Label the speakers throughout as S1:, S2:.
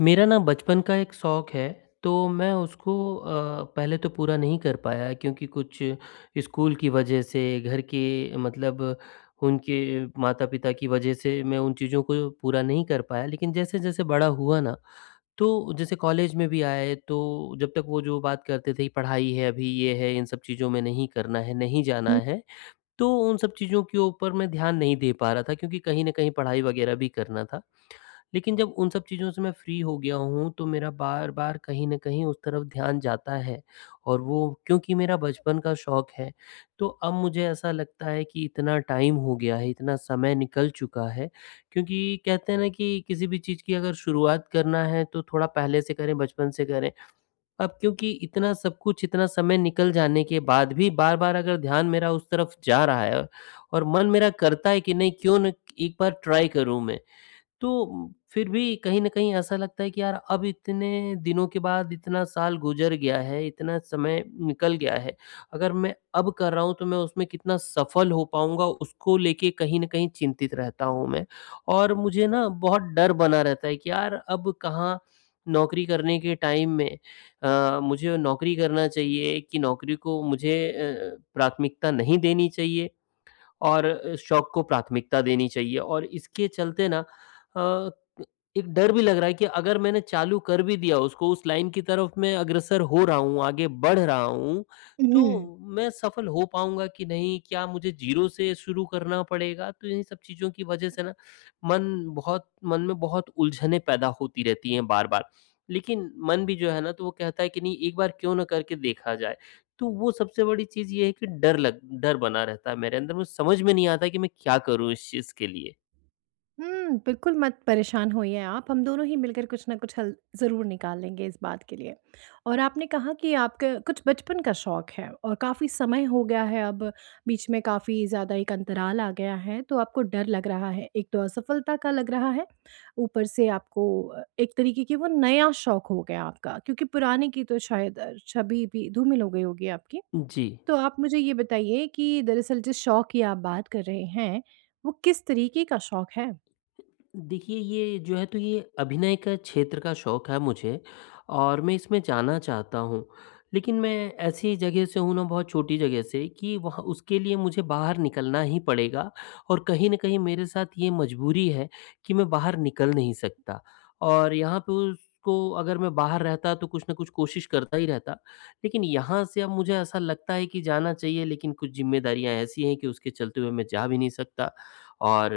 S1: मेरा ना बचपन का एक शौक़ है, तो मैं उसको पहले तो पूरा नहीं कर पाया क्योंकि कुछ स्कूल की वजह से, घर के मतलब उनके माता-पिता की वजह से मैं उन चीज़ों को पूरा नहीं कर पाया। लेकिन जैसे-जैसे बड़ा हुआ ना, तो जैसे कॉलेज में भी आए, तो जब तक वो जो बात करते थे, पढ़ाई है, अभी ये है, इन सब चीज़ों में नहीं करना है, नहीं जाना
S2: हुँ,
S1: है, तो उन सब चीज़ों के ऊपर मैं ध्यान नहीं दे पा रहा था क्योंकि कहीं न कहीं पढ़ाई वग़ैरह भी करना था। लेकिन जब उन सब चीज़ों से मैं फ्री हो गया हूँ, तो मेरा बार-बार कहीं न कहीं उस तरफ ध्यान जाता है और वो, क्योंकि मेरा बचपन का शौक है, तो अब मुझे ऐसा लगता है कि इतना टाइम हो गया है, इतना समय निकल चुका है, क्योंकि कहते हैं ना कि किसी भी चीज़ की अगर शुरुआत करना है, तो थोड़ा पहले से करें, बचपन से करें। अब क्योंकि इतना सब कुछ, इतना समय निकल जाने के बाद भी बार-बार अगर ध्यान मेरा उस तरफ जा रहा है और मन मेरा करता है कि नहीं क्यों ना एक बार ट्राई करूँ मैं, तो फिर भी कहीं न कहीं ऐसा लगता है कि यार अब इतने दिनों के बाद इतना साल गुज़र गया है, इतना समय निकल गया है। अगर मैं अब कर रहा हूँ तो मैं उसमें कितना सफल हो पाऊँगा, उसको लेके कहीं न कहीं चिंतित रहता हूँ मैं। और मुझे ना बहुत डर बना रहता है कि यार अब कहाँ, नौकरी करने के टाइम में मुझे नौकरी करना चाहिए कि नौकरी को मुझे प्राथमिकता नहीं देनी चाहिए। और शौक को प्राथमिकता देनी चाहिए और इसके चलते ना अ, एक डर भी लग रहा है कि अगर मैंने चालू कर भी दिया उसको, उस लाइन की तरफ मैं अग्रसर हो रहा हूँ, आगे बढ़ रहा हूँ,
S2: हुँ।
S1: तो मैं सफल हो पाऊँगा कि नहीं? क्या मुझे ज़ीरो से शुरू करना पड़ेगा? तो इन सब चीज़ों की वजह से ना मन बहुत मन में बहुत उलझनें पैदा होती रहती हैं बार-बार। लेकिन मन भी जो है ना, तो वो कहता है कि नहीं, एक बार क्यों ना करके देखा जाए। तो वो सबसे बड़ी चीज़ ये है कि डर बना रहता है मेरे अंदर, मुझे समझ में नहीं आता कि मैं क्या करूँ इस चीज़ के लिए?
S2: हुँ, बिल्कुल मत परेशान होइए आप, हम दोनों ही मिलकर कुछ ना कुछ हल ज़रूर निकाल लेंगे इस बात के लिए। और आपने कहा कि आपका कुछ बचपन का शौक है और काफ़ी समय हो गया है अब, बीच में काफ़ी ज़्यादा एक अंतराल आ गया है, तो आपको डर लग रहा है। एक तो असफलता का लग रहा है, ऊपर से आपको एक तरीके की वो नया शौक हो गया आपका, क्योंकि पुराने की तो शायद छवि भी धूमिल हो गई होगी आपकी।
S1: जी।
S2: तो आप मुझे ये बताइए कि दरअसल जिस शौक की आप बात कर रहे हैं, वो किस तरीके का शौक है?
S1: देखिए, ये जो है तो ये अभिनय का क्षेत्र का शौक है मुझे और मैं इसमें जाना चाहता हूँ। लेकिन मैं ऐसी जगह से हूँ ना, बहुत छोटी जगह से कि वहाँ उसके लिए मुझे बाहर निकलना ही पड़ेगा और कहीं न कहीं मेरे साथ ये मजबूरी है कि मैं बाहर निकल नहीं सकता। और यहाँ पे उसको, अगर मैं बाहर रहता तो कुछ न कुछ कोशिश करता ही रहता। लेकिन यहाँ से अब मुझे ऐसा लगता है कि जाना चाहिए, लेकिन कुछ ज़िम्मेदारियाँ ऐसी हैं कि उसके चलते हुए मैं जा भी नहीं सकता। और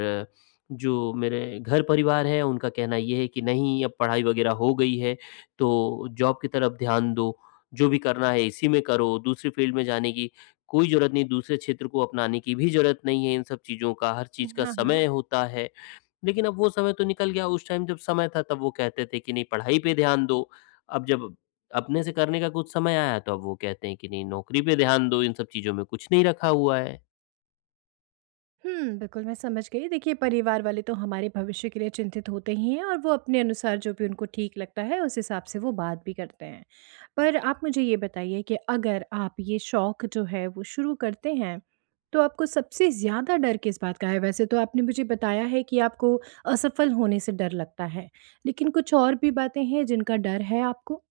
S1: जो मेरे घर परिवार है, उनका कहना ये है कि नहीं, अब पढ़ाई वग़ैरह हो गई है, तो जॉब की तरफ ध्यान दो, जो भी करना है इसी में करो, दूसरी फ़ील्ड में जाने की कोई ज़रूरत नहीं, दूसरे क्षेत्र को अपनाने की भी ज़रूरत नहीं है, इन सब चीज़ों का, हर चीज़ का
S2: हाँ, हाँ।
S1: समय होता है। लेकिन अब वो समय तो निकल गया, उस टाइम जब समय था तब वो कहते थे कि नहीं पढ़ाई पे ध्यान दो, अब जब अपने से करने का कुछ समय आया तो अब वो कहते हैं कि नहीं नौकरी पे ध्यान दो, इन सब चीज़ों में कुछ नहीं रखा हुआ है।
S2: हुँ, बिल्कुल मैं समझ गई। देखिए परिवार वाले तो हमारे भविष्य के लिए चिंतित होते ही हैं और वो अपने अनुसार जो भी उनको ठीक लगता है उस हिसाब से वो बात भी करते हैं। पर आप मुझे ये बताइए कि अगर आप ये शौक जो है वो शुरू करते हैं, तो आपको सबसे ज़्यादा डर किस बात का है? वैसे तो आपने मुझे बताया है कि आपको असफल होने से डर लगता है, लेकिन कुछ और भी बातें हैं जिनका डर है आपको?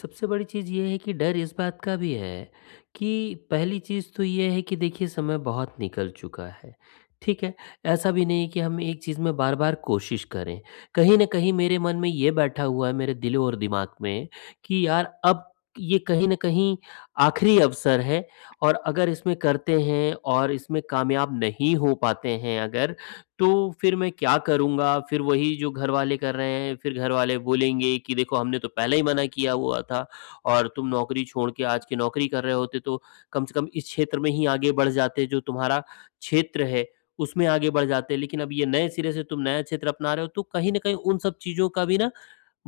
S1: सबसे बड़ी चीज़ ये है कि डर इस बात का भी है कि पहली चीज़ तो ये है कि देखिए समय बहुत निकल चुका है, ठीक है? ऐसा भी नहीं है कि हम एक चीज़ में बार-बार कोशिश करें। कहीं न कहीं मेरे मन में ये बैठा हुआ है, मेरे दिल और दिमाग में, कि यार अब ये कहीं न कहीं आखिरी अवसर है और अगर इसमें करते हैं और इसमें कामयाब नहीं हो पाते हैं अगर, तो फिर मैं क्या करूँगा? फिर वही जो घरवाले कर रहे हैं, फिर घरवाले बोलेंगे कि देखो हमने तो पहले ही मना किया हुआ था और तुम नौकरी छोड़ के आज की नौकरी कर रहे होते तो कम से कम इस क्षेत्र में ही आगे बढ़ जाते, जो तुम्हारा क्षेत्र है उसमें आगे बढ़ जाते। लेकिन अब ये नए सिरे से तुम नया क्षेत्र अपना रहे हो, तो कहीं न कहीं उन सब चीज़ों का भी ना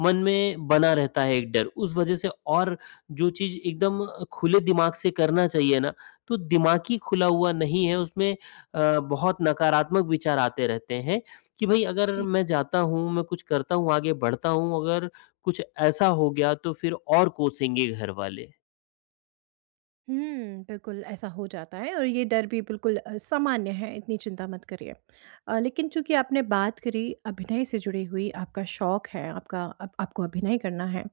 S1: मन में बना रहता है एक डर। उस वजह से और जो चीज़ एकदम खुले दिमाग से करना चाहिए ना, तो दिमागी खुला हुआ नहीं है उसमें, बहुत नकारात्मक विचार आते रहते हैं कि भई अगर मैं जाता हूँ, मैं कुछ करता हूँ, आगे बढ़ता हूँ, अगर कुछ ऐसा हो गया तो फिर और कोसेंगे घर वाले।
S2: हुँ, बिल्कुल ऐसा हो जाता है और ये डर भी बिल्कुल सामान्य है, इतनी चिंता मत करिए। लेकिन चूँकि आपने बात करी अभिनय से जुड़ी हुई, आपका शौक है, आपका आप आपको अभिनय करना है।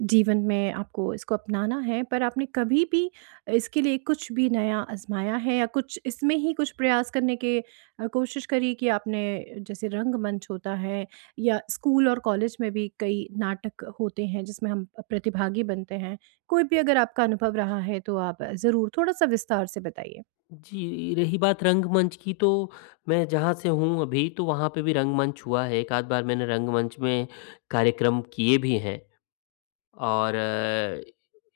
S2: जीवन में आपको इसको अपनाना है, पर आपने कभी भी इसके लिए कुछ भी नया आज़माया है या कुछ इसमें ही कुछ प्रयास करने की कोशिश करी कि आपने जैसे रंगमंच होता है या स्कूल और कॉलेज में भी कई नाटक होते हैं जिसमें हम प्रतिभागी बनते हैं। कोई भी अगर आपका अनुभव रहा है तो आप ज़रूर थोड़ा-सा विस्तार से बताइए?
S1: जी, रही बात रंगमंच की तो मैं जहाँ से हूँ अभी, तो वहाँ पे भी रंगमंच हुआ है, एक आध बार मैंने रंगमंच में कार्यक्रम किए भी हैं। और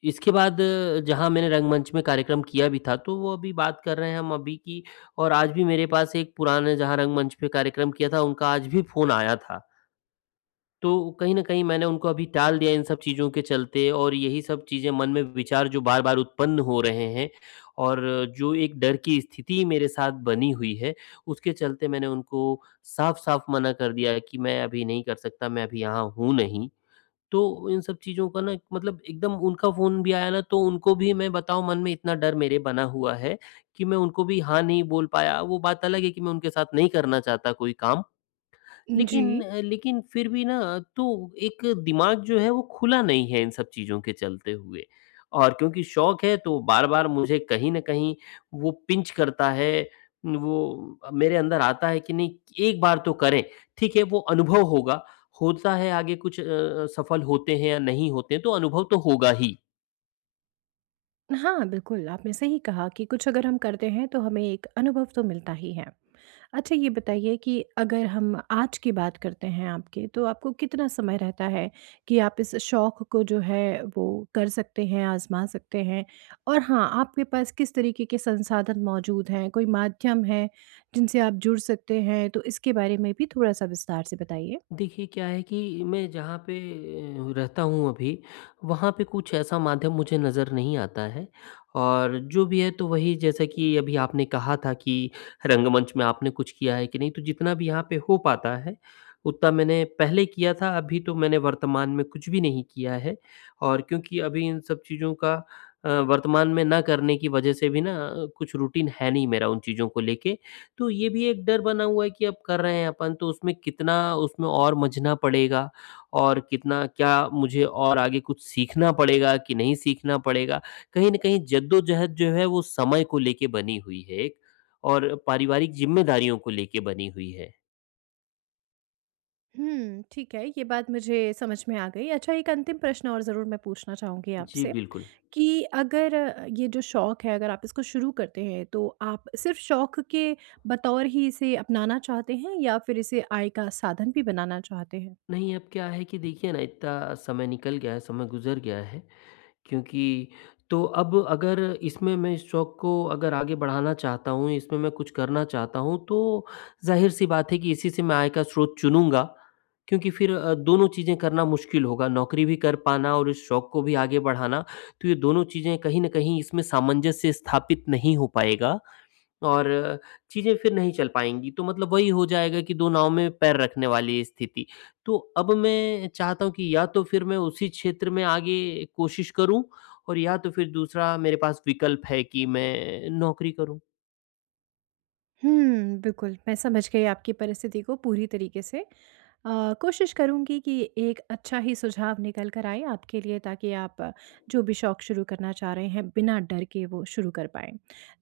S1: इसके बाद जहाँ मैंने रंगमंच में कार्यक्रम किया भी था, तो वो अभी बात कर रहे हैं हम अभी की, और आज भी मेरे पास एक पुराने जहाँ रंगमंच पे कार्यक्रम किया था, उनका आज भी फ़ोन आया था। तो कहीं न कहीं मैंने उनको अभी टाल दिया इन सब चीज़ों के चलते, और यही सब चीज़ें मन में विचार जो बार-बार उत्पन्न हो रहे हैं और जो एक डर की स्थिति मेरे साथ बनी हुई है, उसके चलते मैंने उनको साफ-साफ मना कर दिया है कि मैं अभी नहीं कर सकता, मैं अभी यहाँ हूँ नहीं। तो इन सब चीज़ों का ना मतलब एकदम, उनका फ़ोन भी आया ना तो उनको भी मैं बताऊँ, मन में इतना डर मेरे बना हुआ है कि मैं उनको भी हाँ नहीं बोल पाया। वो बात अलग है कि मैं उनके साथ नहीं करना चाहता कोई काम,
S2: जी।
S1: लेकिन लेकिन फिर भी ना, तो एक दिमाग जो है वो खुला नहीं है इन सब चीज़ों के चलते हुए, और क्योंकि शौक है तो बार-बार मुझे कहीं न कहीं वो पिंच करता है, वो मेरे अंदर आता है कि नहीं, एक बार तो करें। ठीक है, वो अनुभव होगा, होता है आगे कुछ, सफल होते हैं या नहीं होते हैं तो अनुभव तो होगा ही।
S2: हाँ, बिल्कुल, आपने सही कहा कि कुछ अगर हम करते हैं तो हमें एक अनुभव तो मिलता ही है। अच्छा ये बताइए कि अगर हम आज की बात करते हैं आपके, तो आपको कितना समय रहता है कि आप इस शौक को जो है वो कर सकते हैं, आज़मा सकते हैं? और हाँ, आपके पास किस तरीके के संसाधन मौजूद हैं, कोई माध्यम है जिनसे आप जुड़ सकते हैं? तो इसके बारे में भी थोड़ा-सा विस्तार से बताइए।
S1: देखिए, क्या है कि मैं जहाँ पे रहता हूँ अभी, वहाँ पे कुछ ऐसा माध्यम मुझे नज़र नहीं आता है, और जो भी है तो वही, जैसा कि अभी आपने कहा था कि रंगमंच में आपने कुछ किया है कि नहीं, तो जितना भी यहाँ पे हो पाता है उतना मैंने पहले किया था, अभी तो मैंने वर्तमान में कुछ भी नहीं किया है, और क्योंकि अभी इन सब चीज़ों का वर्तमान में ना करने की वजह से भी ना कुछ रूटीन है नहीं मेरा उन चीज़ों को लेके, तो ये भी एक डर बना हुआ है कि अब कर रहे हैं अपन तो उसमें कितना उसमें और मँझना पड़ेगा, और कितना क्या मुझे और आगे कुछ सीखना पड़ेगा कि नहीं सीखना पड़ेगा? कहीं न कहीं जद्दोजहद जो है वो समय को लेके बनी हुई है एक, और पारिवारिक ज़िम्मेदारियों को लेके बनी हुई है।
S2: हुँ, ठीक है, ये बात मुझे समझ में आ गई। अच्छा एक अंतिम प्रश्न और ज़रूर मैं पूछना चाहूँगी
S1: जी,
S2: आपसे।
S1: बिल्कुल।
S2: कि अगर ये जो शौक है अगर आप इसको शुरू करते हैं तो आप सिर्फ शौक के बतौर ही इसे अपनाना चाहते हैं या फिर इसे आय का साधन भी बनाना चाहते हैं?
S1: नहीं, अब क्या है कि देखिए ना, इतना समय निकल गया है, समय गुज़र गया है। क्योंकि, तो अब अगर इसमें मैं इस शौक को अगर आगे बढ़ाना चाहता हूँ, इसमें मैं कुछ करना चाहता हूँ, तो ज़ाहिर-सी बात है कि इसी से मैं आय का स्रोत चुनूँगा, क्योंकि फिर दोनों चीज़ें करना मुश्किल होगा। नौकरी भी कर पाना और इस शौक को भी आगे बढ़ाना, तो ये दोनों चीज़ें कहीं न कहीं, इसमें सामंजस्य स्थापित नहीं हो पाएगा। और चीज़ें फिर नहीं चल पाएँगी, तो मतलब वही हो जाएगा कि 2 नाव में पैर रखने वाली स्थिति। तो अब मैं चाहता हूँ कि या तो फिर मैं उसी क्षेत्र में आगे कोशिश करूँ, और या तो फिर दूसरा मेरे पास विकल्प है कि मैं नौकरी करूँ।
S2: हुँ, बिल्कुल, मैं समझ गई आपकी परिस्थिति को पूरी तरीके से। अ, कोशिश करूँगी कि एक अच्छा ही सुझाव निकल कर आए आपके लिए ताकि आप जो भी शौक़ शुरू करना चाह रहे हैं, बिना डर के वो शुरू कर पाएँ।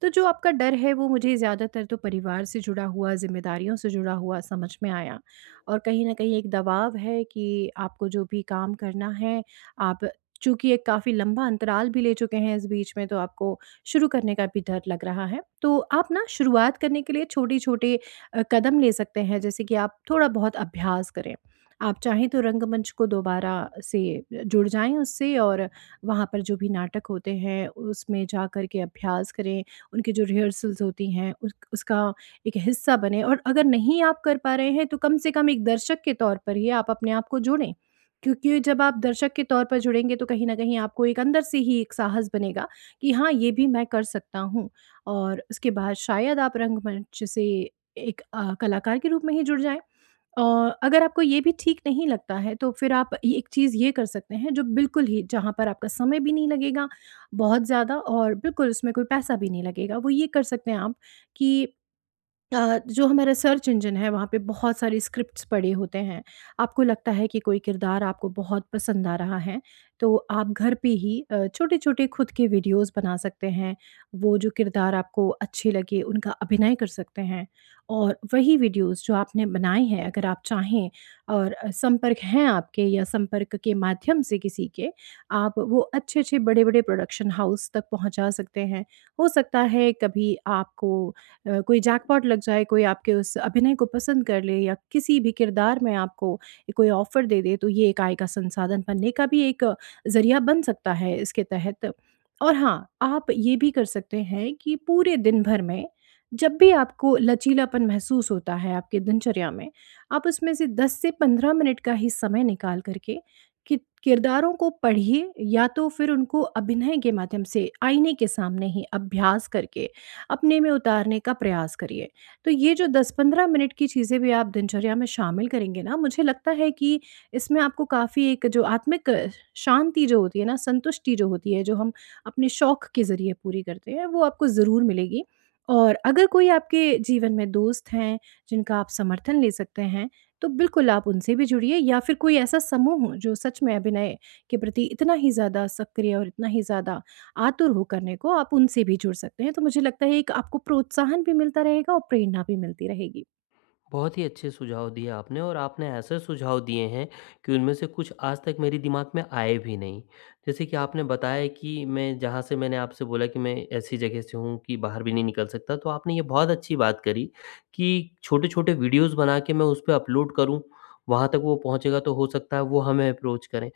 S2: तो जो आपका डर है वो मुझे ज़्यादातर तो परिवार से जुड़ा हुआ, ज़िम्मेदारियों से जुड़ा हुआ समझ में आया और कहीं न कहीं एक दबाव है कि आपको जो भी काम करना है, आप चूँकि एक काफ़ी लंबा अंतराल भी ले चुके हैं इस बीच में, तो आपको शुरू करने का भी डर लग रहा है। तो आप ना शुरुआत करने के लिए छोटे-छोटे कदम ले सकते हैं जैसे कि आप थोड़ा बहुत अभ्यास करें। आप चाहें तो रंगमंच को दोबारा से जुड़ जाएँ उससे और वहाँ पर जो भी नाटक होते हैं उसमें जाकर के अभ्यास करें, उनकी जो रिहर्सल्स होती हैं उस उसका एक हिस्सा बनें और अगर नहीं आप कर पा रहे हैं तो कम से कम एक दर्शक के तौर पर ही आप अपने आप को जोड़ें। क्योंकि जब आप दर्शक के तौर पर जुड़ेंगे तो कहीं न कहीं आपको एक अंदर से ही एक साहस बनेगा कि हाँ, ये भी मैं कर सकता हूँ और उसके बाद शायद आप रंगमंच से एक कलाकार के रूप में ही जुड़ जाएँ। और अगर आपको ये भी ठीक नहीं लगता है, तो फिर आप ये एक चीज़ ये कर सकते हैं, जो बिल्कुल ही जहाँ पर आपका समय भी नहीं लगेगा बहुत ज़्यादा और बिल्कुल उसमें कोई पैसा भी नहीं लगेगा, वो ये कर सकते हैं आप कि जो हमारा सर्च इंजन है वहाँ पे बहुत सारे स्क्रिप्ट्स पड़े होते हैं। आपको लगता है कि कोई किरदार आपको बहुत पसंद आ रहा है, तो आप घर पे ही छोटे-छोटे खुद के वीडियोज़ बना सकते हैं। वो जो किरदार आपको अच्छे लगे उनका अभिनय कर सकते हैं और वही वीडियोज़ जो आपने बनाए हैं अगर आप चाहें और संपर्क हैं आपके या संपर्क के माध्यम से किसी के, आप वो अच्छे-अच्छे बड़े-बड़े प्रोडक्शन हाउस तक पहुँचा सकते हैं। हो सकता है कभी आपको कोई जैकपॉट लग जाए, कोई आपके उस अभिनय को पसंद कर ले या किसी भी किरदार में आपको कोई ऑफ़र दे दे, तो ये एक आय का संसाधन बनने का भी एक ज़रिया बन सकता है इसके तहत। और हाँ, आप ये भी कर सकते हैं कि पूरे दिन भर में जब भी आपको लचीलापन महसूस होता है आपकी दिनचर्या में, आप उसमें से 10 से 15 मिनट का ही समय निकाल कर के कि किरदारों को पढ़िए या तो फिर उनको अभिनय के माध्यम से आईने के सामने ही अभ्यास करके अपने में उतारने का प्रयास करिए। तो ये जो 10-15 मिनट की चीज़ें भी आप दिनचर्या में शामिल करेंगे ना, मुझे लगता है कि इसमें आपको काफ़ी एक जो आत्मिक शांति जो होती है ना, संतुष्टि जो होती है, जो हम अपने शौक के ज़रिए पूरी करते हैं, वो आपको ज़रूर मिलेगी। और अगर कोई आपके जीवन में दोस्त हैं, जिनका आप समर्थन ले सकते हैं, तो बिल्कुल आप उनसे भी जुड़िए या फिर कोई ऐसा समूह हो, जो सच में अभिनय के प्रति इतना ही ज़्यादा सक्रिय और इतना ही ज़्यादा आतुर हो करने को, आप उनसे भी जुड़ सकते हैं। तो मुझे लगता है एक आपको प्रोत्साहन भी मिलता रहेगा और प्रेरणा भी मिलती रहेगी।
S1: बहुत ही अच्छे सुझाव दिए आपने, और आपने ऐसे सुझाव दिए हैं कि उनमें से कुछ आज तक मेरे दिमाग में आए भी नहीं। जैसे कि आपने बताया कि मैं जहाँ से, मैंने आपसे बोला कि मैं ऐसी जगह से हूँ कि बाहर भी नहीं निकल सकता, तो आपने ये बहुत अच्छी बात करी कि छोटे-छोटे वीडियोज़ बना के मैं उस पे अपलोड करूँ, वहाँ तक वो पहुँचेगा तो हो सकता है वो हमें अप्रोच करें।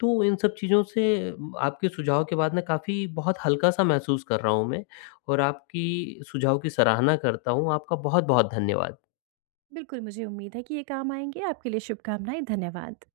S1: तो इन सब चीज़ों से आपके सुझाव के बाद ना काफ़ी बहुत हल्का-सा महसूस कर रहा हूँ मैं, और आपकी सुझाव की सराहना करता हूँ। आपका बहुत-बहुत धन्यवाद।
S2: बिल्कुल, मुझे उम्मीद है कि ये काम आएँगे। आपके लिए शुभकामनाएँ। धन्यवाद।